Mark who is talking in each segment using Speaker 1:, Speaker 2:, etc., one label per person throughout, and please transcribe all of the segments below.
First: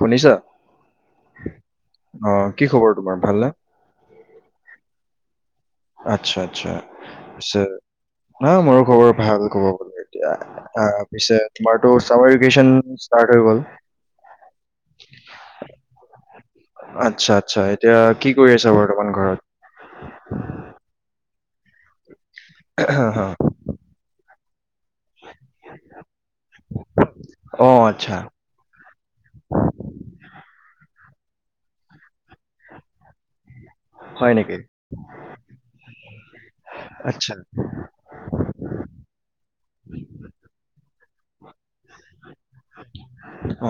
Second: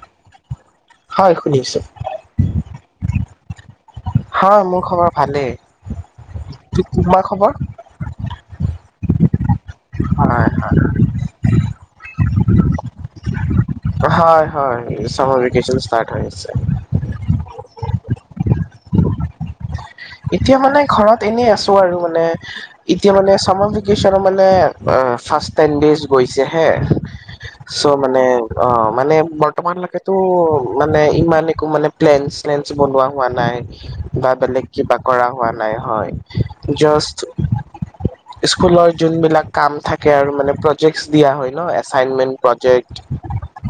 Speaker 1: শুনিছা,
Speaker 2: হয় শুনিছো
Speaker 1: অঁ' কি খবৰ তোমাৰ ভাল নে?
Speaker 2: হা' মোৰ খবৰ ভালেই।
Speaker 1: আচ্ছা-আচ্ছা'
Speaker 2: তোমাৰ খবৰ
Speaker 1: পিচে না মোৰো খবৰ ভাল। কব এতিয়া,
Speaker 2: হয়
Speaker 1: পিছে তোমাৰ তো ছামাৰ ভেকেশ্বন ষ্টাৰ্ট হৈ গ'ল।
Speaker 2: হয় হয়, চামাৰ ভেক্যন ষ্টাৰ্ট হৈ গৈছে।
Speaker 1: আচ্ছা-আচ্ছা' এতিয়া কি কৰি আছা বৰ্তমান ঘৰত?
Speaker 2: এতিয়া মানে ঘৰত এনেই আছো আৰু মানে এতিয়া মানে চামাৰ ভেকেচনৰ মানে- আহ' ফাষ্ট টাইম ডেইজ গৈছে হে
Speaker 1: অ',
Speaker 2: চ'
Speaker 1: আচ্ছা।
Speaker 2: মানে- অঁ, মানে বৰ্তমানলৈকেতো মানে ইমান একো মানে প্লেন স্লেন বনোৱা হোৱা নাই। বা
Speaker 1: হয় নেকি?
Speaker 2: বেলেগ কিবা কৰা হোৱা নাই হয়, জাষ্ট-
Speaker 1: [unintelligible]
Speaker 2: স্কুলৰ যোনবিলাক কাম থাকে আৰু মানে প্ৰজেক্টছ দিয়া হয় ন' এচাইনমেন প্ৰজেক্ট।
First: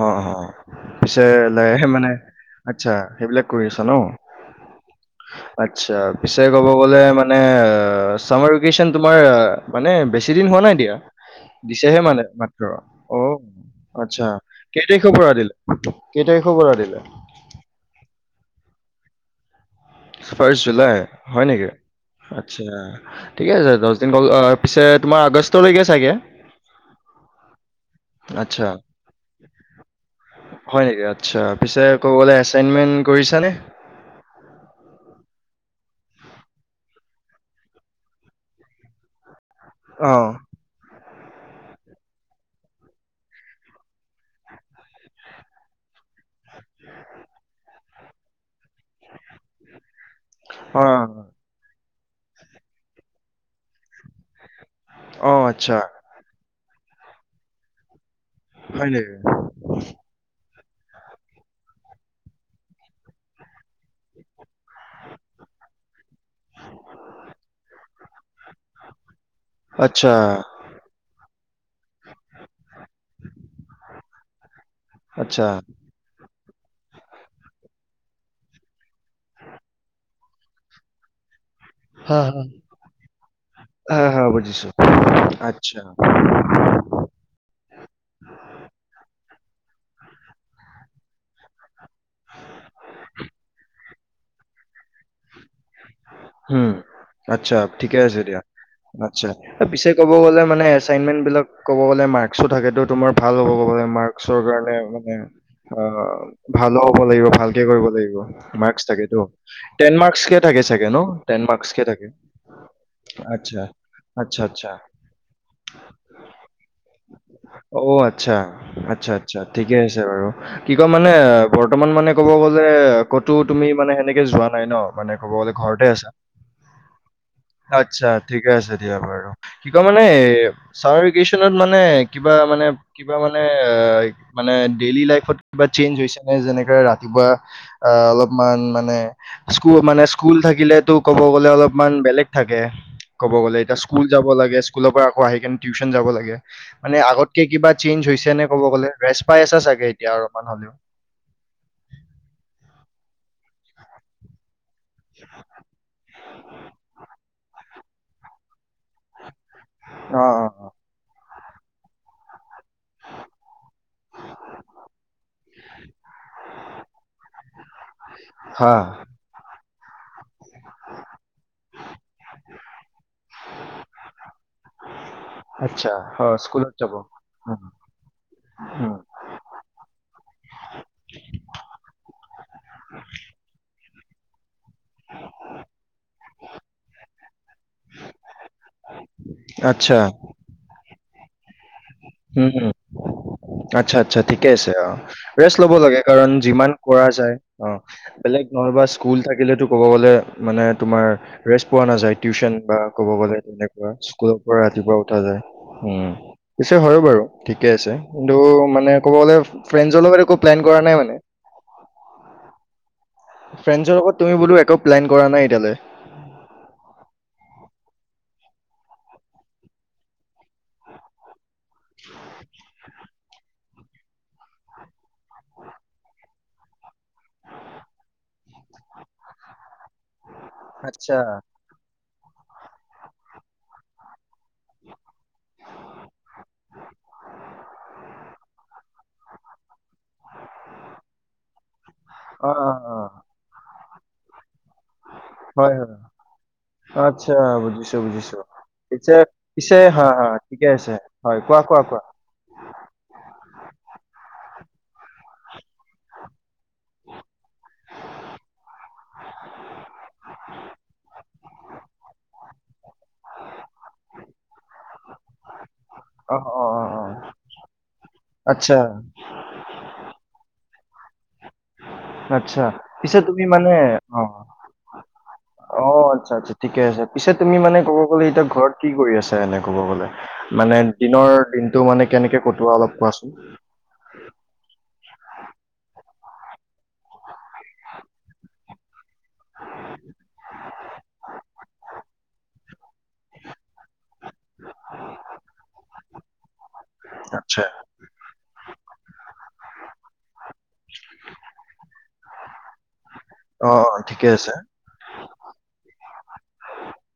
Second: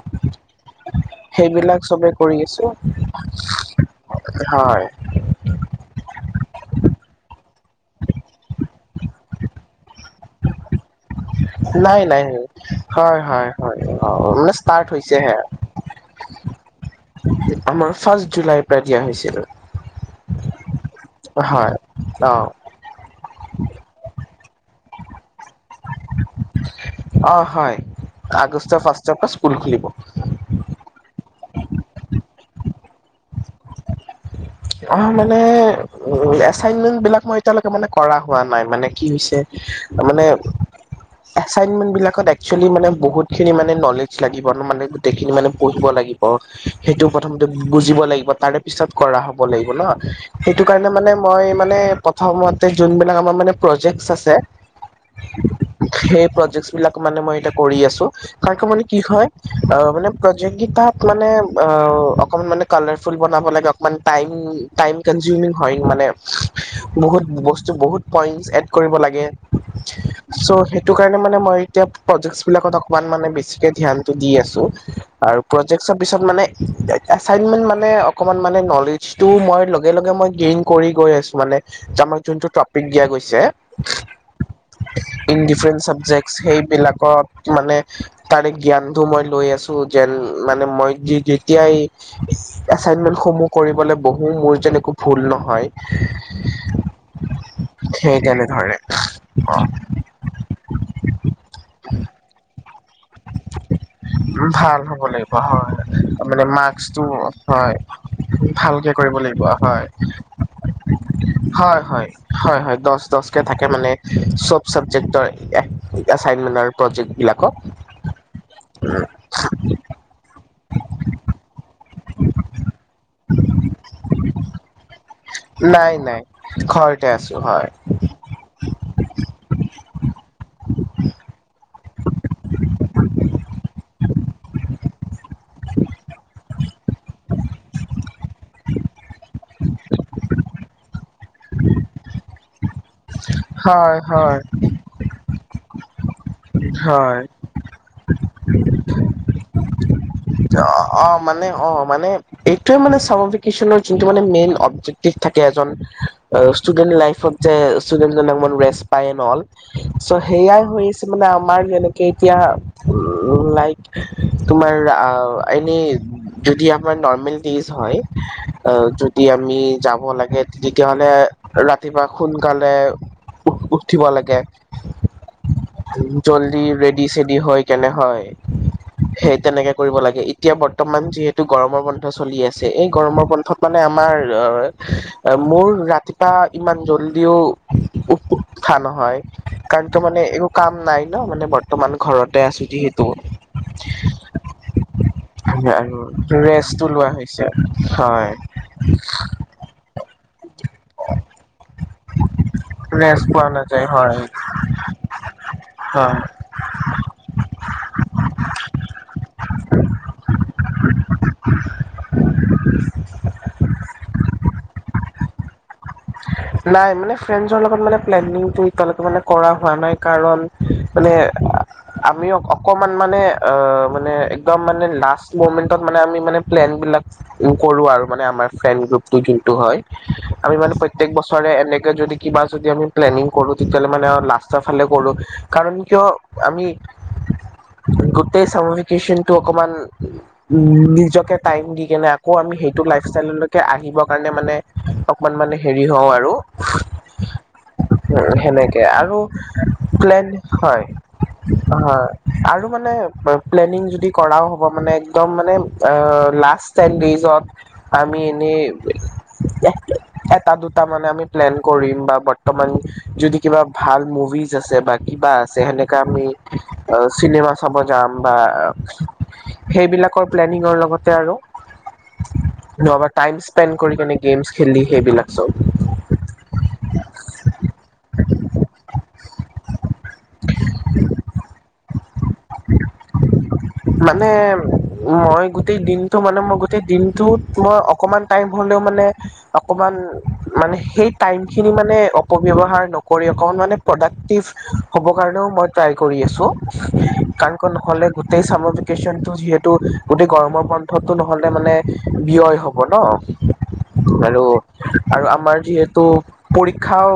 Speaker 1: উম উম। পিছে লৈ
Speaker 2: সেইবিলাক
Speaker 1: আহে
Speaker 2: চবে
Speaker 1: মানে
Speaker 2: কৰি আছো
Speaker 1: আচ্ছা' সেইবিলাক কৰি আছা ন।
Speaker 2: হয়
Speaker 1: আচ্ছা' পিছে ক'ব গ'লে মানে অ' চামাৰ- ভিকেচন তোমাৰ মানে বেছি দিন হোৱা নাই দিয়া দিছেহে
Speaker 2: নাই
Speaker 1: মানে
Speaker 2: নাই
Speaker 1: মাত্ৰ।
Speaker 2: হয় হয় হয় অ
Speaker 1: আচ্ছা'
Speaker 2: মানে ষ্টাৰ্ট
Speaker 1: কেইটাৰিখৰ পৰা
Speaker 2: হৈছেহে
Speaker 1: দিলে, কেইটাৰিখৰ পৰা দিলে?
Speaker 2: আমাৰ ফাৰ্ষ্ট জুলাইৰ পৰা দিয়া হৈছিলে।
Speaker 1: ৰ্ফাষ্ট জুলাই হয় নেকি,
Speaker 2: অ
Speaker 1: আচ্ছা' ঠিকে আছে দহদিন অহ- পিছে তোমাৰ আগষ্টলৈকে চাগে।
Speaker 2: অহ' হয়,
Speaker 1: আচ্ছা
Speaker 2: আগষ্টৰ ফাৰ্ষ্টৰপৰা স্কুল খুলিব।
Speaker 1: হয় নেকি, আচ্ছা' পিছে আকৌ বোলে এচাইনমেন্ট কৰিছা নে?
Speaker 2: অঁ, মানে এচাইনমেন্ট বিলাক মই এতিয়ালৈকে মানে কৰা হোৱা নাই মানে কি হৈছে-
Speaker 1: অ',
Speaker 2: মানে- এাচাইনমেণ্ট বিলাকত এক্সুৱেলি মানে বহুতখিনি মানে নলেজ লাগিব মানে গোটেইখিনি মানে পঢ়িব লাগিব। সেইটো প্ৰথমতে বুজিব লাগিব তাৰে- পিছত কৰা হ'ব লাগিব ন' সেইটো কাৰণে মানে-
Speaker 1: অ',
Speaker 2: মই মানে প্ৰথমতে যোনবিলাক আমাৰ মানে প্ৰজেক্ট আছে-
Speaker 1: অ', আচ্ছা
Speaker 2: সেই প্ৰজেক্টচ বিলাক মানে মই এতিয়া কৰি আছোঁ, কাৰন মানে কি হয়- অঁ মানে প্ৰজেক্টগীতাত মানে অঁ, অকমান মানে- কালাৰফুল বনাব লাগে অকমান টাইম-টাইম কনজিউমিং হয় মানে বহুত বস্তু বহুত- পইণ্টছ এড কৰিব লাগে।
Speaker 1: আচ্ছা
Speaker 2: চও' সেইটো কাৰণে মানে মই এতিয়া প্ৰজেক্ট বিলাকত অকমান মানে বেছিকে ধ্যানটো দি আছোঁ। আৰু
Speaker 1: আচ্ছা
Speaker 2: প্ৰজেক্টচৰ পিছত মানে- আছিংমেণ্ট মানে অকণমান মানে নলেজটো মই লগে লগে মই গেইন কৰি গৈ আছো মানে।
Speaker 1: হা
Speaker 2: আমাক
Speaker 1: হা
Speaker 2: যোনটো টপিক দিয়া গৈছে
Speaker 1: হা হা বুজিছো
Speaker 2: ইন
Speaker 1: আচ্ছা
Speaker 2: ডিফাৰেন্ট- জেক্স সেইবিলাকত- মানে তাৰে জ্ঞানটো মই লৈ আছো যেন মানে মই যেতিয়াই- এচাইনমেন্ট সমূহ কৰিবলৈ বহু মোৰ যেন একো ভুল নহয়।
Speaker 1: উম, আচ্ছা' ঠিকে
Speaker 2: সেই
Speaker 1: আছে দিয়া,
Speaker 2: তেনেধৰণে
Speaker 1: আচ্ছা' পিছে- ক'ব গ'লে মানে এছাইনমেন্ট বিলাক ক'ব গ'লে মাৰ্কসো থাকেতো। তোমাৰ ভাল হ'ব ক'ব লাগে মাৰ্কশৰ কাৰণে
Speaker 2: ভাল হ'ব
Speaker 1: মানে
Speaker 2: লাগিব হয়
Speaker 1: অ'
Speaker 2: মানে
Speaker 1: ভালো হ'ব
Speaker 2: মাৰ্কচটো
Speaker 1: লাগিব ভালকে
Speaker 2: হয়
Speaker 1: কৰিব লাগিব। মাৰ্কচ
Speaker 2: ভালকে কৰিব
Speaker 1: থাকেটো
Speaker 2: লাগিব হয়
Speaker 1: টেন মাৰ্কচকে থাকে চাগে ন' টে-
Speaker 2: হয় হয়, হয় হয়, দচ দচ কে
Speaker 1: আচ্ছা
Speaker 2: থাকে মানে
Speaker 1: আচ্ছা
Speaker 2: চব
Speaker 1: আচ্ছা
Speaker 2: চাবজেক্টৰ এচাইনমেণ্টৰ- প্ৰজেক্টবিলাক-
Speaker 1: অ আচ্ছা আচ্ছা আচ্ছা ঠিকে আছে বাৰু কি কম মানে বৰ্তমান মানে ক'ব গ'লে ক'তো তুমি মানে সেনেকে যোৱা নাই ন মানে ক'ব গ'লে ঘৰতে
Speaker 2: নাই
Speaker 1: আছা
Speaker 2: নাই ঘৰতে আছো হয়
Speaker 1: আচ্ছা ঠিকে আছে দিয়া বাৰু কি কয় মানে চামাৰ ভেকেশচনত মানে কিবা মানে কিবা মানে এ মানে ডেইলি লাইফত কিবা চেঞ্জ হৈছে নে যেনেকে ৰাতিপুৱা অ অলপমান মানে স্কুলত মানে স্কুল থাকিল ক'ব গ'লে অলপমান বেলেগ থাকে ক'ব গ'লে এতিয়া
Speaker 2: হয়
Speaker 1: স্কুল যাব
Speaker 2: হয়
Speaker 1: লাগে স্কুলৰ পৰা আকৌ আহিকিনে টিউছন যাবা লাগে মানে
Speaker 2: হয়
Speaker 1: আগতকে কিবা চেঞ্জ হৈছে নে ক'ব গ'লে ৰেষ্ট পাই আছা চাগে এতিয়া অলপমান হলেও
Speaker 2: অ মানে অ মানে এইটোয়ে মানে চামাৰ ভেকেচনৰ যোনটো মানে মেইন থিক থাকে এজন ষ্টুডেন্ট লাইফত যে ষ্টুডেন্টজন ৰেষ্ট পায় এন অল চ'
Speaker 1: অ', অ',
Speaker 2: সেইয়াই
Speaker 1: অ',
Speaker 2: হৈছে মানে আমাৰ যেনেকে এতিয়া উম লাইক তোমাৰ আহ এনেই যদি আমাৰ নৰ্মেল ডিজ
Speaker 1: হা,
Speaker 2: হয় যদি আমি যাব লাগে তেতিয়াহ'লে ৰাতিপুৱা সোনকালে উ উঠিব লাগে
Speaker 1: আচ্ছা অ স্কুলত যাব
Speaker 2: মানে হয়
Speaker 1: অ [inaudible]
Speaker 2: সেই তেনেকে কৰিব লাগে এতিয়া বৰ্তমান যিহেতু গৰমৰ বনন্ধ চলি আছে এই গৰমৰ বন্ধত মানে আমাৰ মোৰ ৰাতিপুৱা ইমান জল্দিও থ নহ হয় কাৰণ
Speaker 1: আচ্ছা,
Speaker 2: তো মানে একো কাম নাই ন মানে বৰ্ত বৰ্তমান ঘৰতে
Speaker 1: উম।
Speaker 2: আছো যিহেতু
Speaker 1: আচ্ছা আচ্ছা ঠিকে আছে অ ৰেষ্ট লব
Speaker 2: আৰু
Speaker 1: লাগে কাৰণ যিমান
Speaker 2: ৰেষ্টটো
Speaker 1: কৰা
Speaker 2: লোৱা
Speaker 1: যায়
Speaker 2: হৈছে
Speaker 1: অ
Speaker 2: হয়
Speaker 1: বেলেগ নহলেবা স্কুল থাকিলেতো ক'ব গ'লে মানে তোমাৰ ৰেষ্ট পোৱা নাযায় টিউছন বা ক'ব
Speaker 2: ৰেষ্ট
Speaker 1: গ'লে
Speaker 2: পোৱা নাযায়
Speaker 1: তেনেকুৱা
Speaker 2: হয়
Speaker 1: স্কুলৰ পৰা ৰাতিপুৱা উঠা যায় হম
Speaker 2: হয়
Speaker 1: পিছে হয় বাৰু ঠিকে আছে কিন্তু মানে ক'ব গ'লে ফ্ৰেণ্ডৰ লগত একো প্লেন কৰা নাই মানে
Speaker 2: [inaudible]
Speaker 1: ফ্ৰেণ্ডছৰ লগত তুমি বোলো একো প্লেন কৰা নাই এতিয়ালৈ
Speaker 2: নাই মানে ফ্ৰেণ্ডছৰ লগত মানে প্লেনিংটো এতিয়ালৈকে মানে কৰা হোৱা নাই কাৰণ মানে আমি অকমান মানে অ মানে একদম মানে লাষ্ট মমেন্টত মানে আমি মানে প্লেন বিলাক কৰো আৰু মানে আমাৰ ফ্ৰেণ্ড গ্ৰুপটো যোনটো হয় আমি মানে প্ৰত্যেক
Speaker 1: আচ্ছা,
Speaker 2: বছৰে এনেকে যদি কিবা যদি আমি প্লেনিং কৰো তেতিয়াহ'লে মানে লাষ্টৰ ফালে কৰো কাৰণ কিয় আমি গোটেইনটো চামাৰভেকেশোনটো অকমান নিজকে টাইম দি কেনে আকৌ
Speaker 1: অ,
Speaker 2: আমি
Speaker 1: অ,
Speaker 2: সেইটো
Speaker 1: অ,
Speaker 2: লাইফ ষ্টাইললৈকে আহিবৰ কাৰণে মানে অকমান মানে
Speaker 1: হয়,
Speaker 2: হেৰি
Speaker 1: হয়।
Speaker 2: হওঁ আৰু
Speaker 1: আচ্ছা বুজিছো বুজিছো
Speaker 2: সেনেকে
Speaker 1: পিছে
Speaker 2: আৰু
Speaker 1: পিছে হা
Speaker 2: প্লেন
Speaker 1: হা ঠিকে
Speaker 2: হয়
Speaker 1: আছে হয় কোৱা কোৱা কোৱা
Speaker 2: হয় আৰু মানে প্লেনিং যদি কৰাও হ'ব মানে একদম মানে লাষ্ট টেনজত আমি এনেই [unintelligible] এটা দুটা মানে আমি প্লেন কৰিম বা বৰ্তমান যদি কিবা ভাল মুভিজ আছে বা কিবা আছে সেনেকা আমি
Speaker 1: অ, অ, অ, অ,
Speaker 2: চিনেমা চাব যাম বা
Speaker 1: আচ্ছা।
Speaker 2: সেইবিলাকৰ প্লেনিঙৰ লগতে আৰু
Speaker 1: আচ্ছা,
Speaker 2: নাইবা
Speaker 1: পিছে
Speaker 2: টাইম
Speaker 1: তুমি মানে
Speaker 2: স্পেণ্ড কৰি কেনে,
Speaker 1: অ,
Speaker 2: গেমছ খেলি সেইবিলাক। চব
Speaker 1: অ'! আচ্ছা, আচ্ছা, ঠিকে আছে। পিছে তুমি মানে, ক'ব গ'লে, এতিয়া ঘৰত কি কৰি আছা, এনে ক'ব গ'লে? মানে, দিনৰ দিনটো মানে, কেনেকে কটোৱা অলপ কোৱাচোন?
Speaker 2: মানে, মই গোটেই দিনটো মানে, মই গোটেই দিনটোত মই, অকমান টাইম হ'লেও মানে, অকমান মানে, সেই টাইম খিনি মানে, অব্যৱহাৰ নকৰি, অকমান মানে, প্ৰডাক্টিভ হ'বৰ কাৰণেও মই ট্ৰাই কৰি আছোঁ।
Speaker 1: আচ্ছা,
Speaker 2: [unintelligible] নহ'লে গোটেই চামাৰ ভেকেচনটো যিহেতু, গোটেই গৰমৰ বন্ধটো নহ'লে, মানে ব্যয় হ'ব।
Speaker 1: অ, অ,
Speaker 2: [unintelligible]
Speaker 1: ঠিকে
Speaker 2: হেল্ল'?
Speaker 1: আছে।
Speaker 2: আৰু আমাৰ যিহেতু, পৰীক্ষাও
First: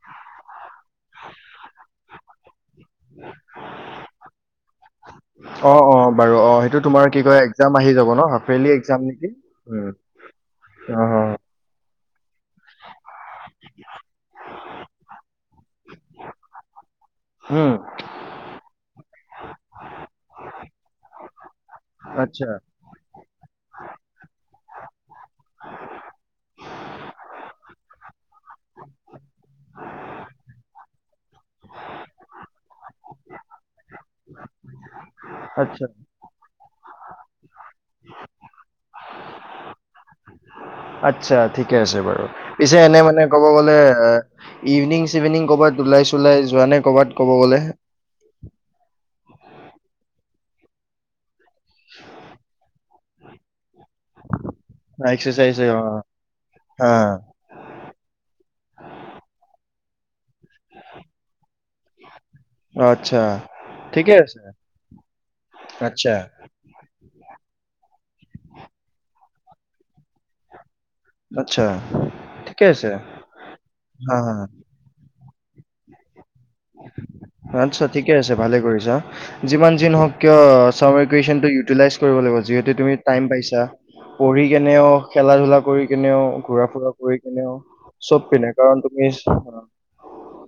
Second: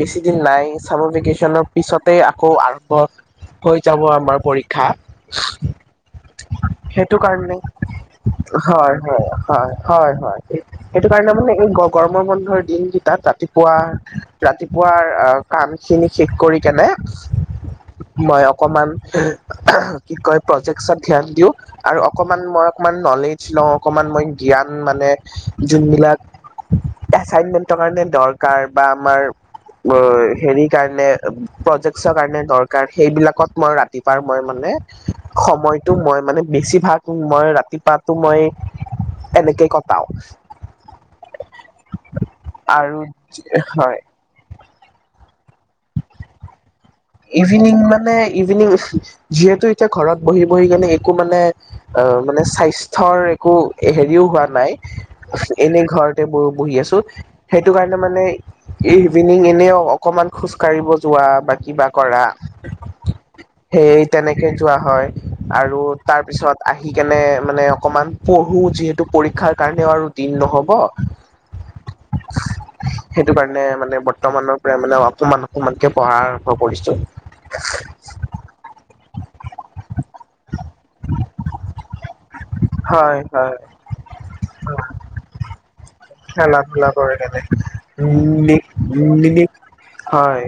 Speaker 2: বেছি দিন নাই। চামাৰ ভেকেচনৰ পিছতে, আকৌ আৰম্ভ হৈ যাব, আমাৰ পৰীক্ষা।
Speaker 1: অ' অ' বাৰু অ'! সেইটো তোমাৰ কি কয়! এক্সাম আহি যাব ন' হাফ ইয়েৰলি
Speaker 2: হয়
Speaker 1: এক্সাম।
Speaker 2: হয় হয়,
Speaker 1: উম,
Speaker 2: হয়, হয়!
Speaker 1: অ,
Speaker 2: সেইটো কাৰণে মানে, এই গৰমৰ বন্ধৰ দিনকেইটাত ৰাতিপুৱা, ৰাতিপুৱাৰ আঁ কাম খিনি শেষ কৰি কেনে,
Speaker 1: উম,
Speaker 2: মই অকমান, কি কয়! প্ৰজেক্সত ধ্যান দিওঁ। আৰু অকমান
Speaker 1: আচ্ছা,
Speaker 2: মই, অকমান নলেজ লওঁ। অকমান মই জ্ঞান মানে, যোনবিলাক এচাইনমেন্টৰ কাৰণে, দৰকাৰ বা আমাৰ [unintelligible] সেৰি কাৰণে, প্ৰজেক্টৰ কাৰণে, দৰকাৰ। সেইবিলাকত, মই ৰাতিপুৱা মই মানে,
Speaker 1: আচ্ছা,
Speaker 2: সময়টো মই মানে, বেছিভাগ মই, ৰাতিপুৱাতো মই, এনেকে কটাও।
Speaker 1: আচ্ছা, ঠিকে আছে বাৰু। পিছে
Speaker 2: আৰু
Speaker 1: এনে মানে, ক'ব গ'লে
Speaker 2: হয়
Speaker 1: এ, ইভিনিং-চিভিনিং ক'ৰবাত, ওলাই-চোলাই যোৱা নাই, ক'ৰবাত? ক'ব গ'লে?
Speaker 2: ইভিনিং মানে, ইভিনিং যিহেতু, এতিয়া ঘৰত বহি- বহি কেনে, একো মানে, অ'! মানে, স্বাস্থ্যৰ একো সেৰিও হোৱা নাই।
Speaker 1: এক্সাৰচাইজ অ,
Speaker 2: এনেই ঘৰতে ব বহি আছোঁ।
Speaker 1: হা।
Speaker 2: সেইটো কাৰণে মানে, এই ইভিনিং এনেইও, অকণমান খোজকাঢ়িব যোৱা বা কিবা কৰা!
Speaker 1: আচ্ছা,
Speaker 2: সেই,
Speaker 1: ঠিকে আছে।
Speaker 2: তেনেকে যোৱা হয়। আৰু
Speaker 1: আচ্ছা,
Speaker 2: তাৰ পিছত, আহি কেনে মানে, অকমান পঢ়োঁ যিহেতু, পৰীক্ষাৰ কাৰণেও আৰু দিন নহ'ব।
Speaker 1: আচ্ছা, ঠিকে আছে।
Speaker 2: [unintelligible] সেইটো কাৰণে মানে,
Speaker 1: হা, হা।
Speaker 2: বৰ্তমানৰ মানে, অকমান-অকমানকে পঢ়াৰ আৰম্ভ কৰিছো
Speaker 1: আচ্ছা! ঠিকে আছে, ভালে কৰিছা! যিমান যি নহওঁক কিয়, চামাৰ ভেকেচনটো ইউটেলাইজ কৰিব লাগিব, যিহেতু তুমি
Speaker 2: হয় হয়
Speaker 1: পাইছা। পঢ়ি কেনেও, খেলা-ধূলা কৰি কেনেও,
Speaker 2: খেলা ধূলা
Speaker 1: ঘূৰা-ফুৰা
Speaker 2: কৰে
Speaker 1: কৰি
Speaker 2: কেনে
Speaker 1: কেনেও, চব পিনে, কাৰণ তুমি,
Speaker 2: হয়!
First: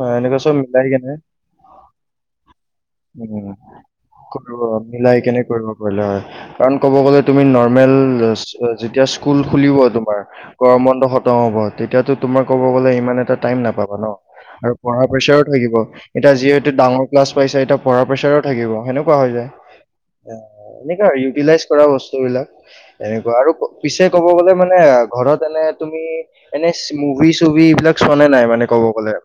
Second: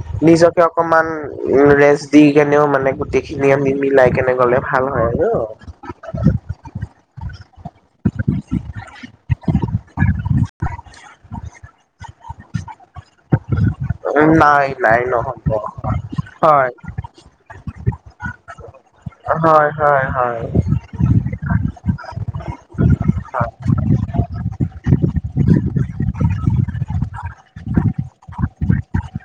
Speaker 1: অ, এনেকুৱা চব
Speaker 2: নিজক কে
Speaker 1: মিলাই
Speaker 2: অকমান,
Speaker 1: কেনে
Speaker 2: উম! ৰেষ্ট দি কেনেও মানে, গোটেই
Speaker 1: উম।
Speaker 2: খিনি আমি মিলাই কেনে,
Speaker 1: কৰিব
Speaker 2: গ'লে ভাল হয়
Speaker 1: মিলাই
Speaker 2: আৰু।
Speaker 1: [unintelligible] হয়। কাৰণ, ক'ব গ'লে, তুমি নৰ্মেল, যেতিয়া স্কুল খুলিব তোমাৰ, গৰম বন্ধ খতম হ'ব। তেতিয়াতো, তোমাৰ ক'ব গ'লে, ইমান এটা টাইম নাপাবা ন'
Speaker 2: নাই
Speaker 1: আৰু
Speaker 2: নাই
Speaker 1: পঢ়া প্ৰেছাৰো
Speaker 2: নহ'ব
Speaker 1: থাকিব। এতিয়া,
Speaker 2: হয়
Speaker 1: যিহেতু ডাঙৰ ক্লাছ পাইছা, এতিয়া পঢ়াৰ প্ৰেছাৰো থাকিব, সেনেকুৱা হৈ যায়।
Speaker 2: হয় হয়, হয়!
Speaker 1: এনেকুৱা, ইউটিলাইজ কৰা বস্তুবিলাক। এনেকুৱা! আৰু পিছে ক'ব গ'লে মানে, ঘৰত এনে তুমি, এনে, মুভি-চুভি এইবিলাক, চোৱা নে নাই? মানে, ক'ব গ'লে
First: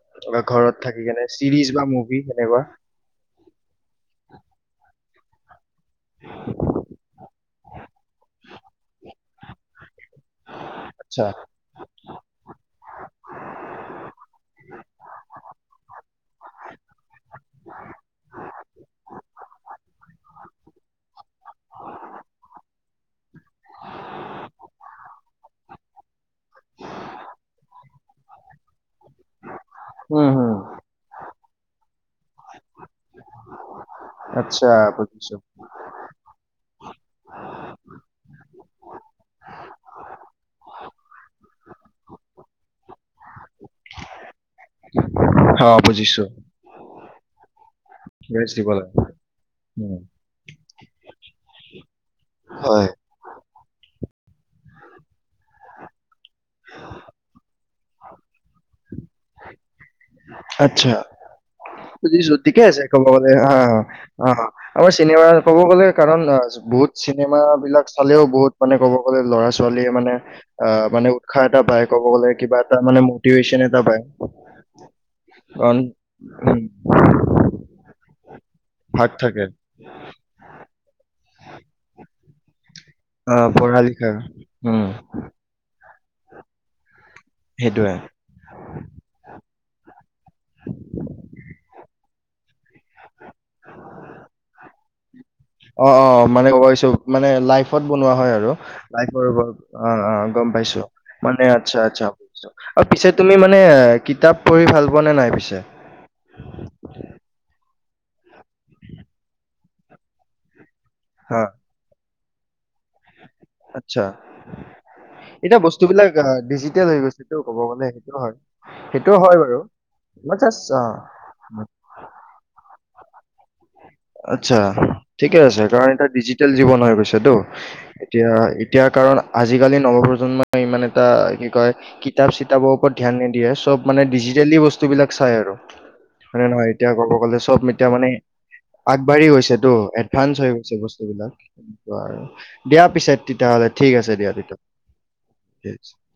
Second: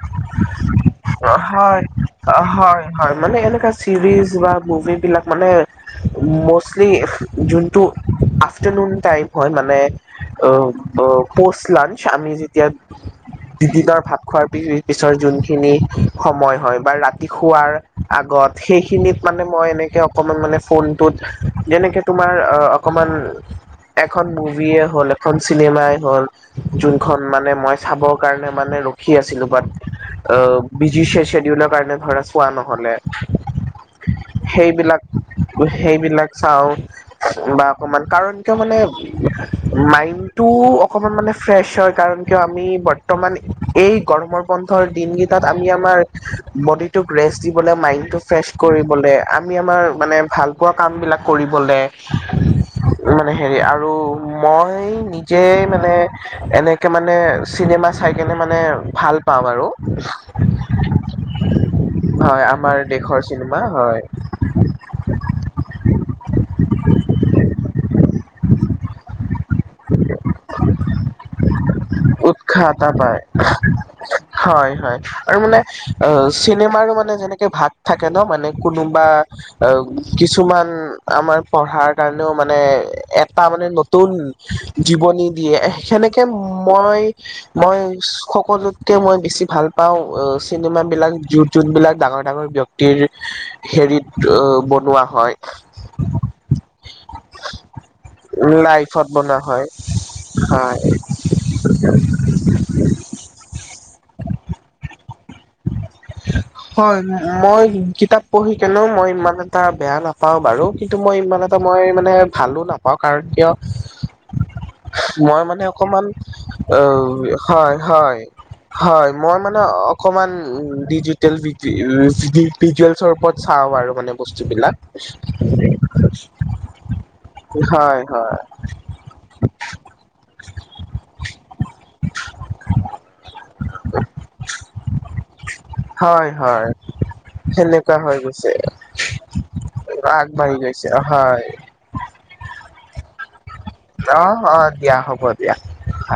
Speaker 1: ঘৰত। থাকি কেনে, চিৰিজ
Speaker 2: হয়
Speaker 1: বা মুভি সেনেকুৱা।
Speaker 2: হয়! মানে, এনেকা চিৰিজ বা মুভি বিলাক মানে, ম'ষ্টলি যোনটো আফটাৰনুন টাইপ হয় মানে - অ অ
Speaker 1: আচ্ছা
Speaker 2: পোষ্ট লাঞ্চ আমি যেতিয়া - দি দিনৰ ভাত খোৱাৰ পিছৰ যোনখিনি সময় হয় বা ৰাতি শোৱাৰ - আগত সেইখিনিত মানে মই এনেকে অকমান মানে ফোনটোত যেনেকে - তোমাৰ অকণমান এখন মুভি - হ'ল এখন চিনেমাই হ'ল - যোনখন মানে মই চাবৰ কাৰণে মানে ৰখ - খি আছিলো বাট
Speaker 1: উম হম
Speaker 2: বিজি চে চেডিউলৰ কাৰণে ধৰা চোৱা নহ'লে -
Speaker 1: আচ্ছা বুজিছো।
Speaker 2: সেইবিলাক চাওঁ বা অকমান কাৰণ কিয় মানে - মাইণ্ডটো অকমান মানে ফ্ৰেছ হয় কাৰণ কিয় আমি বত - বৰ্তমান এই গৰমৰ বন্ধ দিনকেইটাত আমি
Speaker 1: অ
Speaker 2: আমাৰ
Speaker 1: বুজিছো
Speaker 2: বডিটোক ৰেষ্ট দিবলৈ মাইণ্ডটোক - ফ্ৰেচ
Speaker 1: ৰেষ্ট দিব লাগে
Speaker 2: কৰিবলে আমি আমাৰ
Speaker 1: উম।
Speaker 2: মানে ভাল পোৱা কাম বিলাক কৰিবলে
Speaker 1: হয়।
Speaker 2: - মানে হেৰি আৰু মই নিজে মানে এনেকৈ মানে চিনেমা- চাইকিনে মানে ভাল পাওঁ আৰু।
Speaker 1: আচ্ছা, যি
Speaker 2: হয়
Speaker 1: জ্যোতিকা
Speaker 2: আমাৰ
Speaker 1: আছে একে
Speaker 2: দেশৰ
Speaker 1: গলতে, হা
Speaker 2: চিনেমা হয়
Speaker 1: অ আমাৰ চিনেমা কব গ'লে কাৰণ অ বহুত চিনেমা বিলাক চালেও বহুত - মানে ক'ব গ'লে ল'ৰা-ছোৱালীয়ে মানে - অ মানে উৎসাহ এটা পায়, ক'ব গলে কিবা
Speaker 2: উৎসাহ
Speaker 1: এটা মানে
Speaker 2: পায়
Speaker 1: মটিভেশ্যন এটা পায়।
Speaker 2: হয় হয়। আৰু মানে
Speaker 1: কাৰণ
Speaker 2: অ
Speaker 1: উম,
Speaker 2: চিনেমাৰ মানে যেনেকে ভাগ থাকে ন মানে কোনোবা
Speaker 1: ভাগ থাকে
Speaker 2: - অ কিছুমান আমাৰ পঢ়াৰ কাৰণেও মানে এটা
Speaker 1: আহ
Speaker 2: মানে
Speaker 1: পঢ়া
Speaker 2: নতুন
Speaker 1: লিখা
Speaker 2: -
Speaker 1: উম
Speaker 2: জীৱনী দিয়ে, সেনেকে মই মই
Speaker 1: সেইটোৱে
Speaker 2: - সকলোতকে মই বেছি ভাল পাও চিনেমা বিলাক জো জোন বিলাক ডাঙৰ ডাঙৰ ব্যক্তি- তিৰ হেৰিত বনোৱা হয়।
Speaker 1: অ অ মানে গম পাইছো মানে লাইফত বনোৱা হয় আৰু
Speaker 2: লাইফত
Speaker 1: লাইফ - হৈ
Speaker 2: বনোৱা
Speaker 1: গ'ল,
Speaker 2: হয়
Speaker 1: অ অ গম
Speaker 2: হয়
Speaker 1: পাইছো। মানে আচ্ছা আচ্ছা আৰু পিছে তুমি মানে কিতাপ পঢ়ি ভাল পোৱা নে নাই পিছে?
Speaker 2: [unintelligible] হয় মই কিতাপ পঢ়ি কেনেও মই ইমান এটা বেয়া নাপাও বাৰু। কিন্তু মই ইমান
Speaker 1: হা
Speaker 2: এটা মই মানে ভালো নাপাওঁ কাৰণ কিয় -
Speaker 1: আচ্ছা।
Speaker 2: মই
Speaker 1: এতিয়া
Speaker 2: মানে অকমান,
Speaker 1: বস্তুবিলাক
Speaker 2: অ
Speaker 1: ডিজিটেল হৈ গৈছেতো ক'ব
Speaker 2: হয়
Speaker 1: গ'লে সেইটো
Speaker 2: হয় হয়
Speaker 1: সেইটো
Speaker 2: মই
Speaker 1: বাৰু
Speaker 2: মানে অক- অকণমান
Speaker 1: মই জাষ্ট অ
Speaker 2: ডিজিটেল ভি ভিজুৱেলছৰ ওপৰত -
Speaker 1: আচ্ছা ঠিকেই আছে, কাৰণ এতিয়া ডিজিটেল জীৱন হৈ গৈছেতো।
Speaker 2: হয়
Speaker 1: এতিয়া
Speaker 2: হয়
Speaker 1: এতিয়া কাৰণ আজিকালি নৱপ্ৰজন্মই ইমান এটা কি কয় - কিতাপ চিতাপৰ ওপৰত ধ্যান নিদিয়ে, চব মানে ডিজিটেলি বস্তু - টো বিলাক চাই আৰু, হয় নহয় এতিয়া ক'ব গ'লে চব এতিয়া
Speaker 2: সেনেকুৱা
Speaker 1: মানে -
Speaker 2: [unintelligible]
Speaker 1: আগবাঢ়ি গৈছেতো এডভানঞ্চ হৈ
Speaker 2: আগবাঢ়ি
Speaker 1: গৈছে বস্তুবিলাক
Speaker 2: হয়
Speaker 1: সেইটো আৰু দিয়া পিছে - তেতিয়া হ'লে, ঠিক আছে
Speaker 2: অ
Speaker 1: দিয়া তেতিয়া
Speaker 2: অ দিয়া হ'ব দিয়া
Speaker 1: হ'লে।
Speaker 2: হয়